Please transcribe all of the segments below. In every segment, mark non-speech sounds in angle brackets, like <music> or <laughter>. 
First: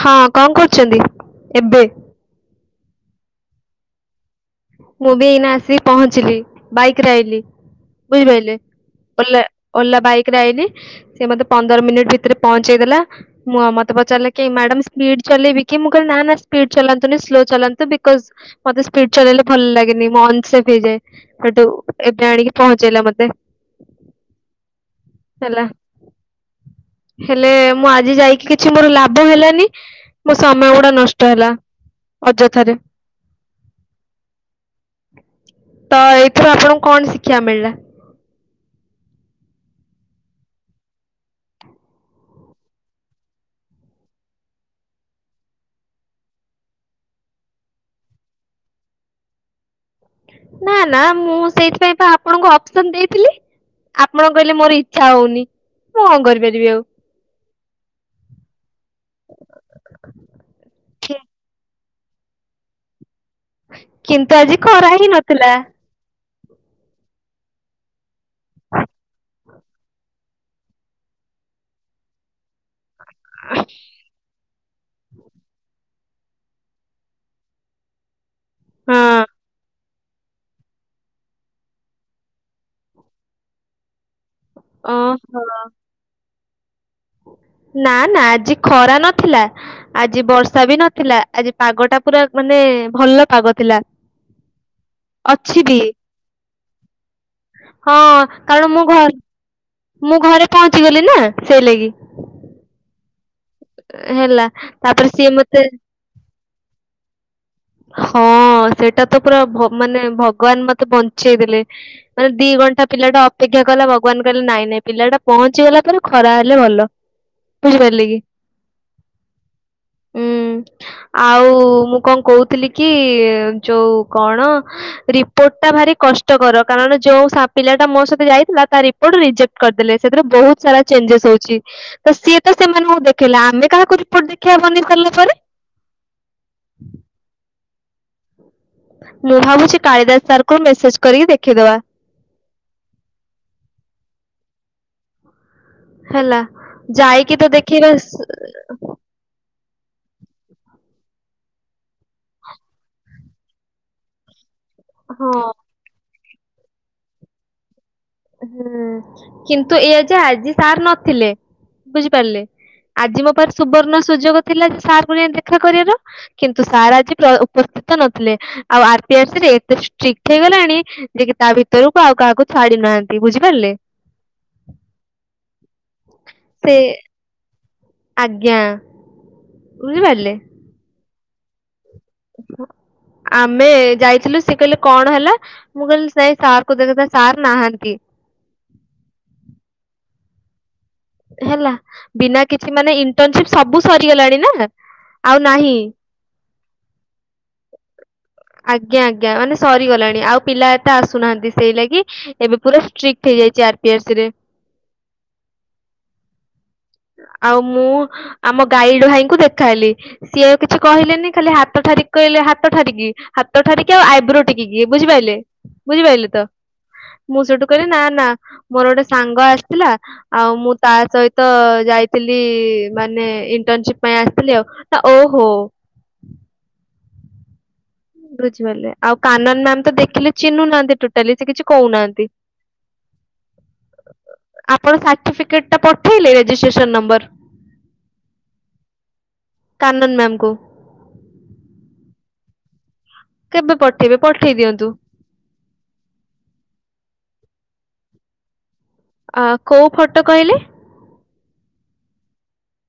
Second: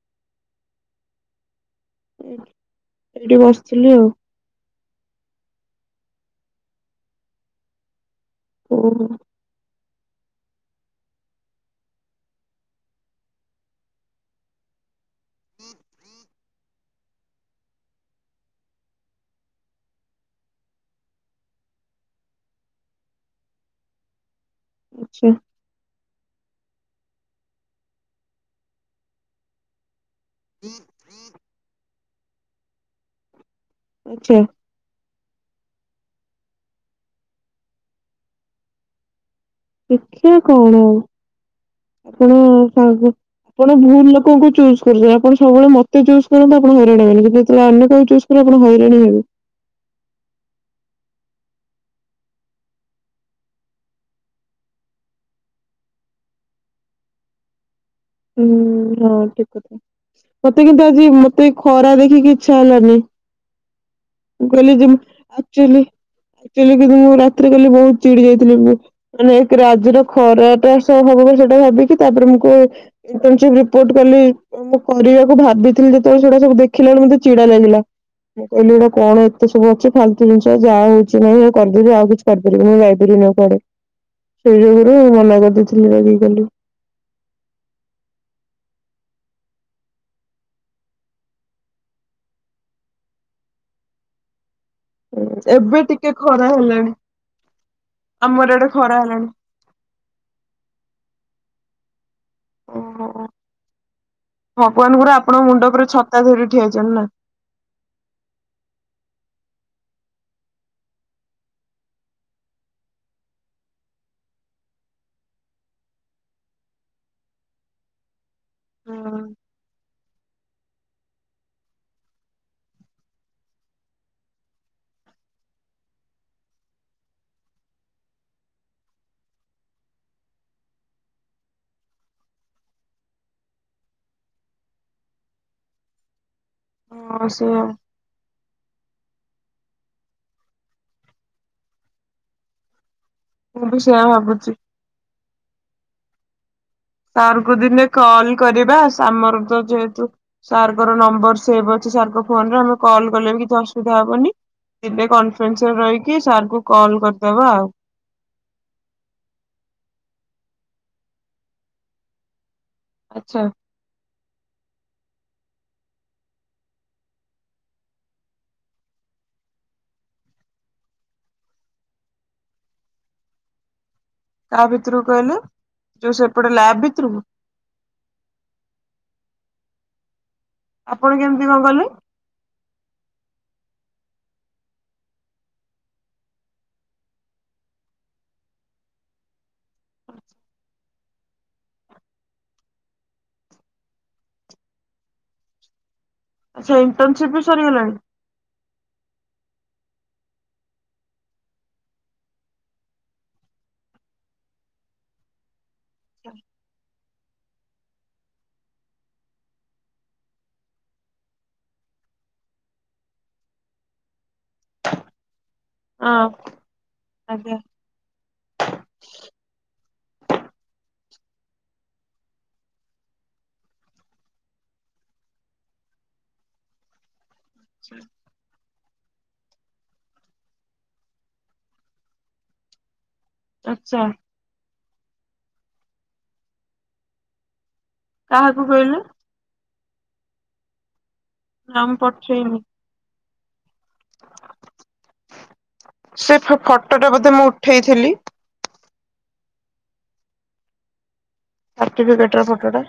ହଁ କଣ କରୁଛନ୍ତି ଏବେ? ଏଇଠି ବସିଥିଲି ଆଉ। ମୁଁ ବି ଏଇନା ଆସିକି ପହଞ୍ଚିଲି ବାଇକିରେ ଆଇଲିି ବୁଝିପାରିଲେ? ଓହୋ। ଓଲା ବାଇକି ରେ ଆଇନି ସେି ମତେ ପନ୍ଦର ମିନିଟ୍ ଭିତରେ ପହଞ୍ଚେଇ ଦେଲା। ମୁଁ ଆ ମତେ ପଚାରିଲେ କି ମ୍ୟାଡାମ ସ୍ପିଡ ଚଲେଇବି କି ମୁଁ କହିଲି ନା ନା ସ୍ପିଡ ଚଲାନ୍ତୁନି ସ୍ଲୋ ଚଲାନ୍ତୁ ବିକଜ ମତେ ସ୍ପୀ୍ ଚଲେଇଲେ ଭଲ ଲାଗେନି ମୁଁ ଅନଣ ନିଶ୍ୱଶି ହେଇଯାଏ ହେଠୁ ଏବେ ଆଣିକି ପହଞ୍ଚେଇଲା ମତେ। ଆଚ୍ଛା। ହେଲେ ମୁଁ ଆଜି ଯାଇକି କିଛି ମୋର ଲାଭ ହେଲାନି? ମୋ ସମୟ ଗୁଡା ନଷ୍ଟ ହେଲା ଅଯଥାରେ। ଆଛା। ତ ଏଥିରୁ ଆପଣଙ୍କୁ କଣ ଶିକ୍ଷା ମିଳିଲା? ଶିକ୍ଷା କଣ ଆଉ ଆପଣ ସାଗ ଆପଣ ଭୁଲ ଲୋକଙ୍କୁ ଚୁଜ୍ କରୁଛନ୍ତି ଆପଣ ସବୁବେଳେ ମତେ ଚୁଜ କରନ୍ତୁ ଆପଣ ହଇରାଣ ହେବେନି କିନ୍ତୁ ଅନ୍ୟ କାହାକୁ ଚୁଜ ଆପଣ ହଇରାଣ ହେବେ। ନା ନା ମୁଁ ସେଇଥିପାଇଁ ପା ଆପଣଙ୍କୁ ଅପସନ ଦେଇଥିଲି। ଆପଣ କହିଲେ ମୋର ଇଚ୍ଛା ହଉନି ମୁଁ କଣ କରିପାରିବି ଆଉ। ହୁଁ ହଁ ଠିକ କଥା। ମତେ କିନ୍ତୁ ଆଜି ମତେ ଖରା ଦେଖିକି ଇଚ୍ଛା ହେଲାନି। କିନ୍ତୁ ମୁ ଆଜି କଲି ଯେ ଖରା ମୁ ହିଁ ନଥିଲା ଆକଚୁଲି ଆକ୍ଚୁଲି କିନ୍ତୁ ମୁଁ ରାତିରେ କାଲି ବହୁତ ଚିଡି ଯାଇଥିଲି ମୁଁ ମାନେ ଏକରେ ଆଜିର ଖରା ଟା ହବ ସେଇଟା ଭାବିକି ତାପରେ ମୁଁ କୋ ପହଁଚିକି ରିପୋର୍ଟ କ ମୁଁ କରିବାକୁ ଭାବିଥିଲି। ତ ସେଡ଼ା ସବୁ ଦେଖିଲା ବେଳକୁ ମତେ ଚିଡା ଲାଗିଲା। ମୁଁ କହିଲି ଏଟା କଣ ହଁ। ଏତେ ସବୁ ଅଛି ଫାଲତୁ ଜିନିଷ ଯାହା ହଉଛି ନାଇଁ କରିଦେବି ଆଉ କିଛି କରିପାରିବିନି ଯାଇପାରିବିନି କୁଆଡେ ସେଇ ଯୋଗୁରୁ ମନା ଓହୋ କରିଦେଇଥିଲି ରାଗିକି। ନା ନା ଆଜି ଖରା ନଥିଲା। ଆଜି ବର୍ଷା ବି ନଥିଲା ଆଜି ପାଗ ଟା ପୁରା ମାନେ ଭଲ ପାଗ ଥିଲା। <inaudible> ଅଛି ବି ଏବେ ଟିକେ ଖରା ହେଲାଣି ହଁ ଆମର କାରଣ ଇଆଡେ ମୁଁ ଘ ଖରା ହେଲାଣି। ମୁଁ ଘରେ ପହଞ୍ଚି ଗଲି ନା ସେଇ ଲାଗି ଓ ହେଲା ତାପରେ ଭଗବାନଙ୍କର ସିଏ ଆପଣଙ୍କ ମତେ ମୁଣ୍ଡ ଉପରେ ଛତ ତା ଧରି ଠିଆ ହେଇଛନ୍ତି ନା। ହଁ ସେଇଟା ତ ପୁରା ମାନେ ଭଗବାନ ମତେ ବଞ୍ଚେଇ ଦେଲେ। ମାନେ ଦି ଘଣ୍ଟା ପିଲାଟା ଅପେକ୍ଷା କଲା ଭଗବାନ କହିଲେ ନାଇଁ ନାଇଁ ପିଲାଟା ପହଞ୍ଚିଗଲା ପରେ ଖରା ହେଲେ ଭଲ। ବୁଝିପାରିଲେ କି? ହୁଁ ଆଉ ମୁଁ କଣ କହୁ ଥିଲ କି ଯୋଉ କଣ ରିପୋର୍ଟଟା ଭାରି କଷ୍ଟକର କାରଣ ଯୋଉ ସାଆ ପିଲା ଟା ମୋ ସହିତ ଯାଇଥିଲା ତା ରିପୋର୍ଟ ରିଜେକ୍ଟ କରିଦେଲେ ସେଥିରେ ବହୁତ ସାରା ଚେଞ୍ଜେସ ହଉଛି। ତ ସିଏ ତ ସେମାନଙ୍କୁ ଦେଖେଇଲା ଆମେ କାହାକୁ ରିପୋର୍ଟ ଦେଖେଇବା ବନେଇ ସାରିଲା ପରେ। ହଁ ସେଇଆ। ମୁଁ ଭାବୁଛି କାଳିଦାସ ସାରଙ୍କୁ ମେସେଜ କରିକି ଦେଖେଇଦବା। ମୁଁ ବି ସେୟା ଭାବୁଛି। ହେଲା। ଯାଇକି ତ ସାରଙ୍କୁ ଦିନେ ଦେଖେଇବା ସ କଲ କରିବା ଆମର ତ ଯେହେତୁ ସାରଙ୍କର ନମ୍ବର ସେଭ ଅଛି ସାରଙ୍କର ଫୋନରେ ଆମେ କଲ୍ କଲେ ବି କିଛି ଅସୁବିଧା ହବନି। ଦିନେ ହଁ କନଫରେନ୍ସରେ ରହିକି ସାରଙ୍କୁ କଲ୍ କରିଦବା ଆଉ। ହୁଁ କିନ୍ତୁ ଏଇଆ ଯେ ଆଜି ସାର୍ ନଥିଲେ ବୁଝିପାରିଲେ। ଆଜି ମୋ ଆଚ୍ଛା ପାଖରେ ସୁବର୍ଣ୍ଣ ସୁଯୋଗ ଥିଲା ଯେ ସାରଙ୍କୁ ଯାଇ ଦେଖା କରିବାର। କିନ୍ତୁ ସାର୍ ଆଜି ପ୍ର ଉପସ୍ଥିତ ନଥିଲେ ଆଉ ଆର ପି ଆରସି ରେ ଏତେ ଷ୍ଟ୍ରିକ୍ଟ ହେଇଗଲାଣି ଯେ କି ତା ଭିତରକୁ ଆଉ କାହାକୁ ଛାଡି ନାହାନ୍ତି ବୁଝିପାରିଲେ। କାହା ଭିତରୁକୁ କହିଲେ ଯୋଉ ସେପଟ ସେ ଲ୍ୟାବ ଭିତରକୁ? ଆଜ୍ଞା ବୁଝିପାରିଲେ? ଆପଣ କେମିତି କଣ କଲେ? ଆମେ ଯାଇଥିଲୁ ସେ କହିଲେ କଣ ହେଲା? ମୁ କହିଲି ନାଇ ସାରଙ୍କୁ ଦେଖା ନାଇଁ ସାର୍ ନାହାନ୍ତି। ହେଲା ବିନା କିଛି ମାନେ ଇଣ୍ଟରନସିପ ସବୁ ସରିଗଲାଣି ନା ଆଉ ନାହିଁ। ଆଚ୍ଛା ଇଣ୍ଟନସିପ ବି ସରିଗଲାଣି। ଆଜ୍ଞା ଆଜ୍ଞା ମାନେ ସରିଗଲାଣି ଆଉ ପିଲା ଏତେ ଆସୁନାହାନ୍ତି ସେଇ ଲାଗି ଏବେ ପୁରା ଷ୍ଟ୍ରିକ୍ଟ ହେଇଯାଇଛି ଆର ପି ଆରସି ରେ। <inaudible> ଆଉ ମୁଁ ଆମ ଗାଇଡ ଭାଇଙ୍କୁ ଦେଖାହେଲି। ସିଏ ଆଉ କିଛି କହିଲେନି ଖାଲି ହାତ ଠାରି କହିଲେ ହାତ ଠାରିକି ହାତ ଠାରିକି ଆଉ ଆଇବ୍ରୋ ଟେକିକି ବୁଝିପାରିଲେ ହଁ ବୁଝିପାଇଲେ ତ ମୁଁ ଆଜ୍ଞା। ସେଠୁ କହିଲି ନା ନା ମୋର ଗୋଟେ ସାଙ୍ଗ ଆସିଥିଲା ଆଉ ମୁଁ ତା ସହିତ ଯାଇଥିଲି ମାନେ ଇଣ୍ଟର୍ନସିପ ପାଇଁ ଆସିଥିଲି ଆଉ। ନା ଓହୋ। ବୁଝିପାରିଲେ ଆଉ କାନନ ମ୍ୟାମ ତ ଦେଖିଲେ ଚିହ୍ନୁନାହାନ୍ତି ଟୋଟାଲି ସେ କିଛି କହୁନାହାନ୍ତି। ଆଛା। ଆପଣ ସାର୍ଟିଫିକେଟ ଟା ପଠେଇଲେ ରେଜିଷ୍ଟ୍ରେସନ ନମ୍ବର? କାହାକୁ କହିଲ? କାନନ୍ ମ୍ୟାମକୁୁ। ନା ମୁଁ ପଠେଇନି। କେବେ ପଠେଇବେ ପଠେଇ ଦିଅନ୍ତୁ। ସେ ଫ ଫଟୋଟା ବୋଧେ ମୁଁ ଉଠେଇଥିଲି? ଆ କୋଉ ଫଟୋ କହିଲେ? ସର୍ଟିଫିକେଟ ର ଫଟୋଟା।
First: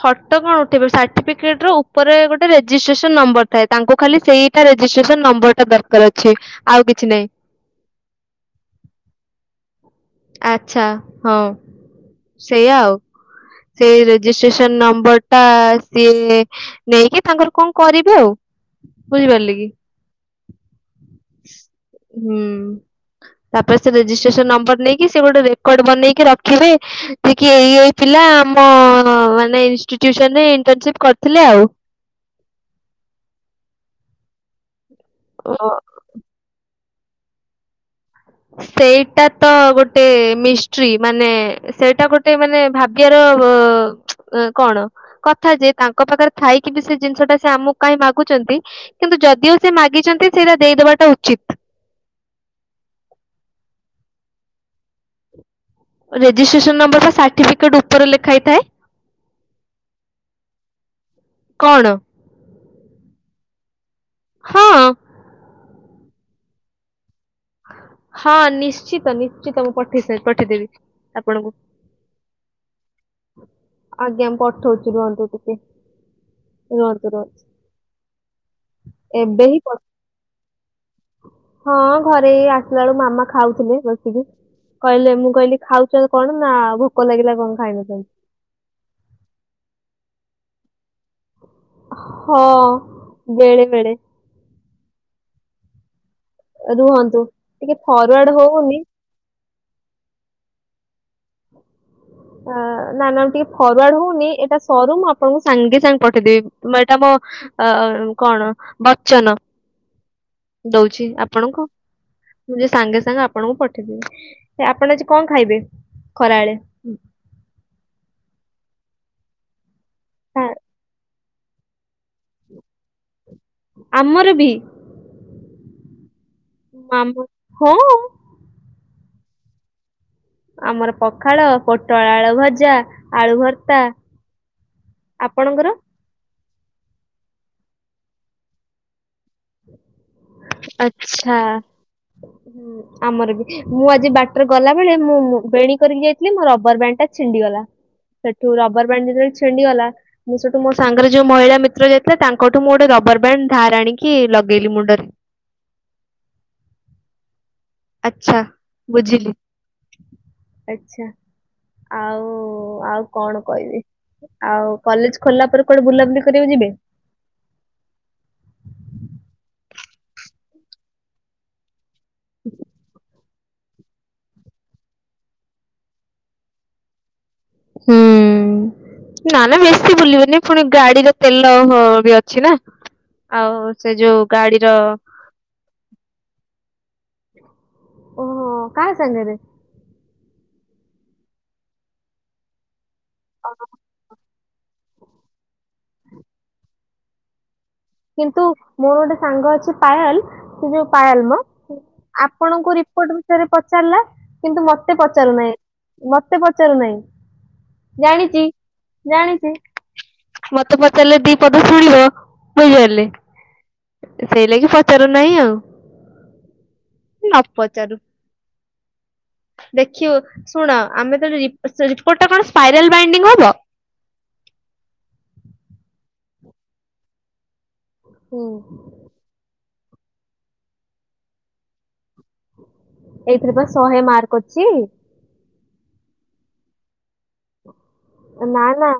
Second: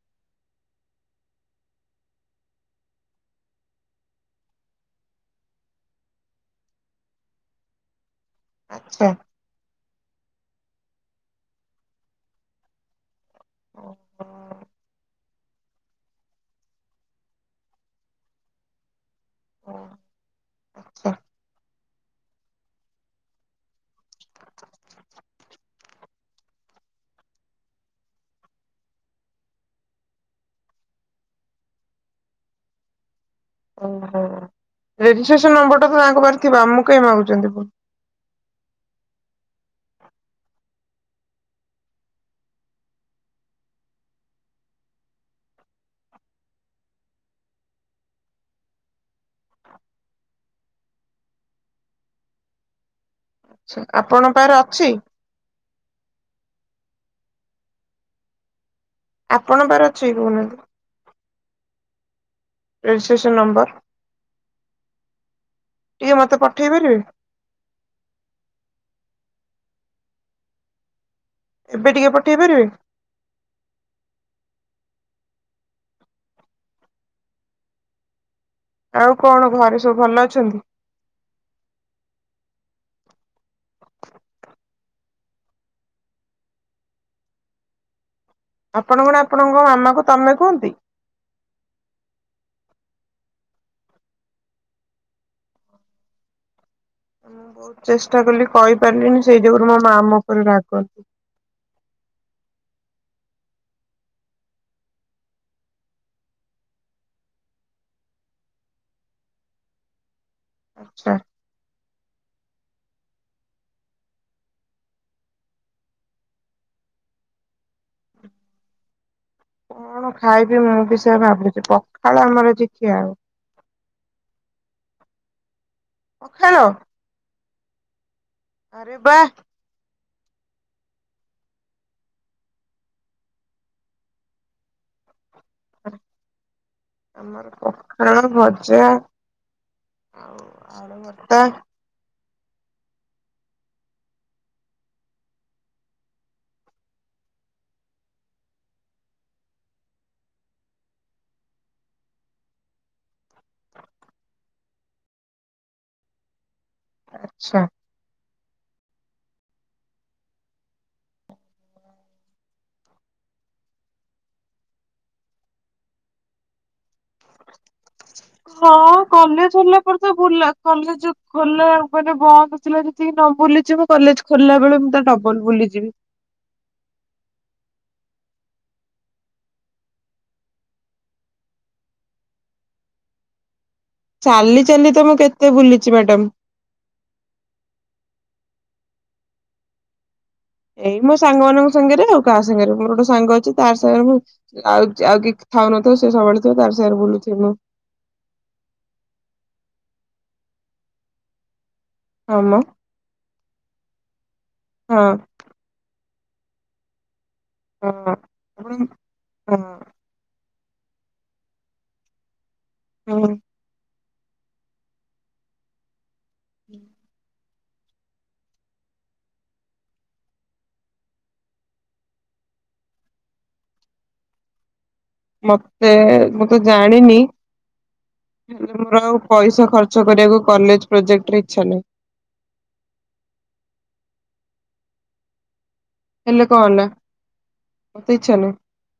ଫଟୋ କଣ ଉଠେଇବେ ସାର୍ଟିଫିକେଟ ର ଉପରେ ଗୋଟେ ରେଜିଷ୍ଟ୍ରେସନ ନମ୍ବର ଥାଏ ତାଙ୍କୁ ଖାଲି ସେଇ ତା ରେଜିଷ୍ଟ୍ରେସନ ନମ୍ବର ଟା ଦରକାର ଅଛି ଆଉ କିଛି ନହିଁ। ଆଛା। ଆଛା ହଁ ସେଇଆା ଆଉ ସେ ରେଜିଷ୍ଟ୍ରେସନ ନମ୍ବର ଟା ସିଏ ନେଇକି ତାଙ୍କର କଣ କରିବେ ଆଉ। ବୁଝିପାରିଲେ କି? ହୁଁ ତାପରେ ସେ ରେଜିଷ୍ଟ୍ରେସନ ନମ୍ବର ନେଇକି ସେ ଗୋଟେ ରେ କର୍ଡ ବନେଇକି ରଖିବେ ଯେ କି ଏଇ ଏଇ ପିଲା ଆମ ମାନେ ଇଷ୍ଟିଟ୍ୟୁସନ୍ ରେ ଇଣ୍ଟର୍ନସିପ୍ କରିଥିଲେ ଆଉ। ଓହୋ ରେଜିଷ୍ଟ୍ରେସନ ଓ ନମ୍ବର ଟା ତ ତାଙ୍କ ପାଖରେ ଥିବ ଆମକୁ କାହିଁ ମାଗୁଛନ୍ତିୁ ପୁଣି। ସେଇଟା ତ ଗୋଟେ ମିଷ୍ଟ୍ରି ମାନେ ସେଇଟା ଗୋଟେ ମାନେ ଭା ଗ୍ୟର କଣ? କଥା ଯେ ତାଙ୍କ ପାଖରେ ଥାଇକି ବି ସେ ଜିନିଷ ଟା ସେ ଆମକୁ କାହିଁ ମାଗୁଛନ୍ତି? କିନ୍ତୁ ଯଦି ଓ ସେ ମାଗିଛନ୍ତି ସେଇଟା ଦେଇଦବାଟା ଉଚିତ୍। ଛା ଆପଣଙ୍କ ପାଖରେ ଅଛି? ରେଜିଷ୍ଟ୍ରେସନ ନମ୍ବର ବା ସର୍ଟିଫିକେଟ ଉପରେ ଲେଖା ହେଇଥାଏ। ଆପଣଙ୍କ ପାଖରେ ଅଛି କି କହୁନାହାନ୍ତି? କଣ? Registration number. ହଁ। ଟିକେ ମତେ ପଠେଇ ପାରିବେ। ହଁ ନିଶ୍ଚିତ ନିଶ୍ଚିତ ମୁଁ ପଠେଇ ସା ପଠେଇଦେବି ଆପଣଙ୍କୁ। ଏବେ ଟିକେ ପଠେଇ ପାରିବେ? ଆଜ୍ଞା ପଠଉଛି ରୁହନ୍ତୁ ଟିକେ। ରୁହନ୍ତୁ ରୁହନ୍ତୁ। ଆଉ ଏବେ କଣ ହିଁ ଘରେ ପଠ ସବୁ ଭଲ ଅଛନ୍ତି? ହଁ ଘରେ ଆସିଲା ବେଳୁ ମାମା ଖାଉଥିଲେ ବସିକି। କହିଲେ ମୁଁ କହିଲି ଖାଉଛ କଣ ନା ଭୋକ ଲାଗିଲା କଣ ଖାଇନଥାନ୍ତି। ଆପଣ କଣ ଆପଣଙ୍କ ମାମା କୁ ତମେ କୁହନ୍ତି? ହଁ ବେଳେ ବେଳେ। ରୁହନ୍ତୁ ମୁଁ ବହୁତ ଟିକେ ଚେଷ୍ଟା ଫରୱାର୍ଡ କଲି ହଉନି। କହିପାରିଲିନି ସେଇ ଯୋଗୁରୁ ମୋ ମା ମୋ ଉପରେ ରାଗନ୍ତି। ଆ ନା ନା ଟିକେ ଫରୱାର୍ଡ ହଉନି ଏଇଟା ସରୁ ମୁଁ ଆପଣଙ୍କୁ ସାଙ୍ଗେ ସଙ୍ଗେ ପଠେଇଦେବି ଏଇଟା ମ ଅ ଅ କଣ ବଚ୍ଚନ। ଦଉଛି ଆଚ୍ଛା ଆପଣଙ୍କୁ? ମୁଁ ଯେ ସାଙ୍ଗେ ସାଙ୍ଗେ ଆପଣଙ୍କୁ ପଠେଇଦେବି ଯେ ଆପଣ ଆଜି କଣ ଖାଇବେ ଖରାଏଳେ? କଣ ଆ, ଖାଇବି ମୁଁ ବି ସେୟା ଭାବୁଛି ପଖାଳ ଆମର ଆଜି ଖିଆହବ। ଆମର ବି। ପଖାଳ। ନାମ ହଁଅ। ଆରେ ବାଃ। ଆମର ପଖାଳ ପୋଟଳ ଆଳୁ ଭଜା ଆଳୁ ଭର୍ତ୍ତା ଆପଣଙ୍କର? ଆମର ପଖାଳ ଭଜା ଆଉ ଆଳୁ ଆଛା ଭର୍ତ୍ତା ହୁଁ ଆମର ବି। ମୁଁ ଆଜି ବାଟରେ ଗଲା ବେଳେ ମୁଁ ବେଣ କରିକି ଯାଇଥିଲି ମୋ ରବର ବ୍ୟାଣ୍ଡ ଟା ଛିଣ୍ଡିଗଲା। ସେଠୁ ରବର ବାଣ୍ଡ ଯେତେଳେ ଛିଣ୍ଡିଗଲା ମୁଁ ସେଠୁ ମୋ ସାଙ୍ଗରେ ଯୋଉ ମହିଳା ମିତ୍ର ଯାଇଥିଲା ତାଙ୍କଠୁ ମୁଁ ଗୋଟେ ରବର ବ୍ୟାଣ୍ଡ ଧାର ଆଣିକି ଲଗେଇଲି ମୁଣ୍ଡରେ। ଆଛା। ଆଛା ବୁଝିଲି ଆଛା। ଆଉ ଆଉ କଣ କହିବି। ଆଉ କଲେଜ ଖୋଲିଲା ପରେ କୁଆଡେ ବୁଲାବୁଲି କରିବାକୁ ଯିବେ? ହଁ କଲେଜ ହେଲା ପରେ ତ ବୁଲା କଲେଜ ଖୋଲା ମାନେ ବନ୍ଦ ଥିଲା ଯେତିକି ନ ବୁଲିଛିି ମୁଁ କଲେଜ ଖୋଲା ବେଳେ ମୁଁ ତା ଡବଲ ବୁଲିଯିବି। ହୁଁ। ନା ନା ବେଶୀ ବୁଲିବନି ଫୁଣି ଗାଡିର ତେଲ ବି ଅଛି ନା। ଆଉ ସେ ଯୋଉ ଚାଲି ଗାଡିର ଚାଲି ତ ମୁଁ କେତେ ବୁଲିଛି ମ୍ୟାଡ଼ାମ। ଓହୋ କାହା ସାଙ୍ଗେରେ? ଏଇ ମୋ ସାଙ୍ଗ ମାନଙ୍କ ସାଙ୍ଗେରେ ଆଉ କାହା ସାଙ୍ଗେରେ ମୋର ଗୋଟେ ସାଙ୍ଗ ଅଛି ତାରି ସାଙ୍ଗେରେ ମୁଁ ଆଉ ଆଉ କି ଥାଉ ନଥାଉ ସେ ସାଙ୍ଗଟା ଥାଉ ତାରି ସାଙ୍ଗରେ ବୁଲଥିବି ମୁଁ। କିନ୍ତୁ ମୋର ଗୋଟେ ସାଙ୍ଗ ଅଛି ପାାୟଲ ସେ ଯୋଉ ପାାୟଲ ମ? ହଁ ମ ଆପଣଙ୍କୁ ରିପୋର୍ଟ ବିଷୟରେ ପଚାରିଲା କିନ୍ତୁ ମତେ ହଁ ପଚାରୁ ନାଇଁ। ମତେ ପଚାରୁ ନାଇଁ ହଁ। ଜାଣିଛି ଆପଣ ଜାଣିଛି। ହଁ ମତେ ପଚାରିଲେ ଦି ପଦ ଶୁଣିବ ବୁଝିପାରିଲେ? ହଁ ସେଇ ଲାଗି ପଚାରୁନାଇଁ ଆଉ। ହୁଁ ନ ପଚାରୁ। ଦେଖିବ ଶୁଣ ଆମେ ତ ରିପୋର୍ଟ ଟା କଣ ସ୍ପାଇରାଲ ବାଇଣ୍ଡିଙ୍ଗ ହବ? ମତେ ମୁଁ ତ ଜାଣିନି ହୁଁ। ହେଲେ ମୋର ଆଉ ପଇସା ଖର୍ଚ୍ଚ କରିବାକୁ କଲେଜ ପ୍ରୋଜେକ୍ଟରେ ଇଛା ନାହିଁ। ଏଇଥିରେ ପା ଶହେ ମାର୍କ ଅଛି? ହେଲେ କଣ ହେଲା? ମତେ ଇଚ୍ଛା ଏ ନାହିଁ ନା ନା।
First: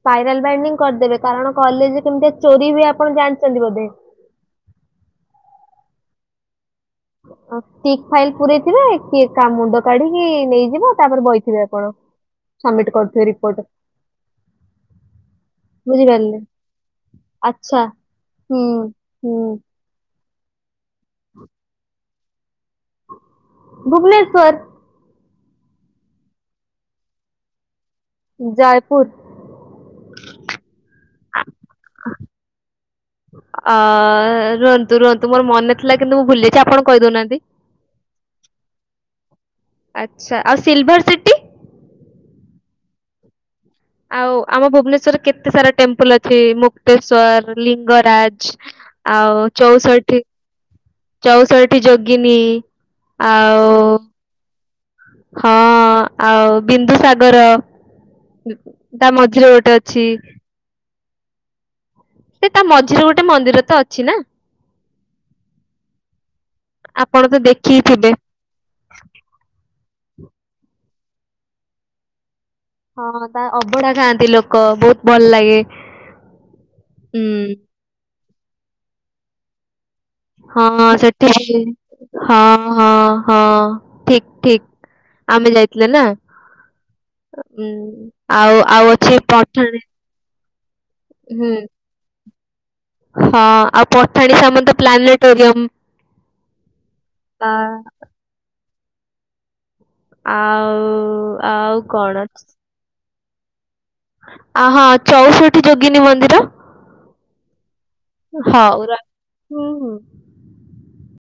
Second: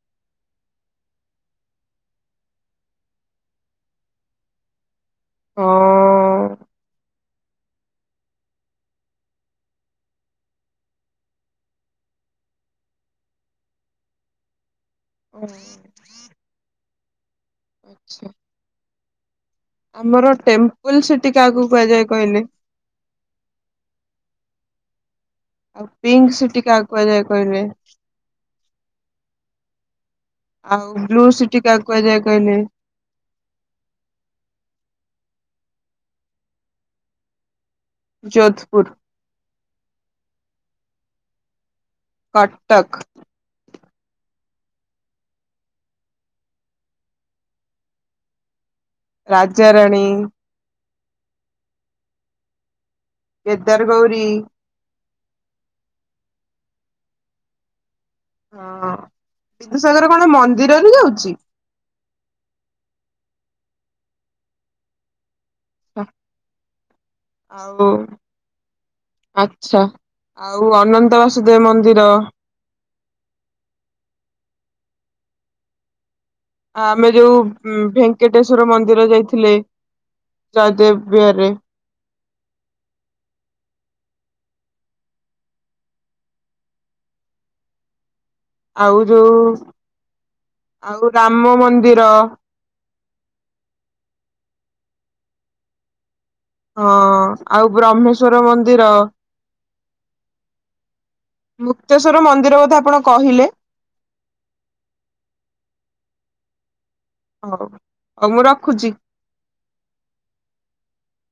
ସ୍ପାଇରାଲ ବାଇଣ୍ଡିଙ୍ଗ କରିଦେବେ କାରଣ କଲେଜରେ କେମିତିଆ ଚୋରି ହୁଏ ଆପଣ ଜାଣିଛନ୍ତି ବୋଧେ। ହଁ ଅଁ। ଠିକ ଫାଇଲ ପୁରେଇଥିବେ କିଏ କା ମୁଣ୍ଡ କାଢିକି ନେଇଯିବ ତାପରେ ବଇଥିବେ ଆପଣ। ସବମିଟ କରୁଥିବେ ରିପୋର୍ଟ। ଓ। <inaudible> ବୁଝିପାରିଲେ ଆଚ୍ଛା ଆଛା ହୁଁ ହୁଁ। ଆମର ଟେମ୍ପଲ ସିଟି କାଆକୁ କୁହାଯାଏ କହିଲେ? ଭୁବନେଶ୍ୱର। ଆଉ ପିଙ୍କ ସିଟି କାହାକୁ କୁହାଯାଏ କହିବେ? ଜାୟପୁର। ଆଉ ବ୍ଲୁ ସିଟି କାକୁ କୁହାଯାଏ କହିଲେ। ଅ ରୁହନ୍ତୁ ରୁହନ୍ତୁ ମୋର ମନେ ଥିଲା କିନ୍ତୁ ମୁଁ ଭୁଲିଯାଇଛି ଆପଣ କହିଦଉନାହାନ୍ତି। ଯୋଧ୍ପୁର୍। ଆଚ୍ଛା ଆଉ ସିଲ୍ଭର ସିଟି। କଟକ୍। ଆଉ ଆମ ଭୁବନେଶ୍ଵରରେ କେତେ ସାରା ଟେମ୍ପଲ ଅଛି ମୁକ୍ତେଶ୍ଵର ଲିଙ୍ଗରାଜ୍। ଆଉ ରାଜାରାଣୀ, ଚୋଉଷଠି ଚଉଷଠି ଯୋଗିନୀ। ଆଉ କେଦାର ଗୌରୀ। ହଁ ଆଉ ବିନ୍ଦୁସାଗର ହଁ ତା ମଝିରେ ଗୋଟେ ଅଛି। ବିନ୍ଦୁସାଗର କଣ ମନ୍ଦିରରେ ଯାଉଚି। ସେ ତା ମଝିରେ ଗୋଟେ ମନ୍ଦିର ତ ଅଛି ନା। ଅ ଆପଣ ତ ଆଉ। ଦେଖିଥିବେ ଆଚ୍ଛା ଆଉ ଅନନ୍ତ ବାସୁଦେବ ମନ୍ଦିର। ହଁ ତା ଅବଢା ଖାଆନ୍ତି ଲୋକ ବହୁତ୍ ଭଲ ଲାଗେ। ଆମେ ହୁଁ ଯୋଉ ଭେଙ୍କଟେଶ୍ଵର ମନ୍ଦିର ଯାଇଥିଲେ। ହଁ ଜୟଦେବ ସେଠି ବିହାରରେ ହଁ-ହଁ-ହଁ ଠିକ୍-ଠିକ୍। ଆମେ ଯାଇଥିଲଥିଲା ନା ହୁଁ। ଆଉ ଆଉ ଅଛି ପଠାଣି ହୁଁ। ନ୍ଦିର। ହଁ ଆଉ ପଠାଣି ସାମନ୍ତ ପ୍ଲାନେଟୋରିୟମ। ହଁ ଆ ଆଉ ବ୍ରହ୍ମେଶ୍ଵର ମନ୍ଦିର। ଆଉ ଆଉ ମୁକ୍ତେଶ୍ଵର କଣ। ମନ୍ଦିର କଥା ଆପଣ କହିଲେ ଆ ହଁ ଚଉଷଠି ଯୋଗିନୀ ମନ୍ଦିର। ହଉ ହଉ ମୁଁ ହଉ ରଖୁଛି। ର ହୁଁ ଉଁ।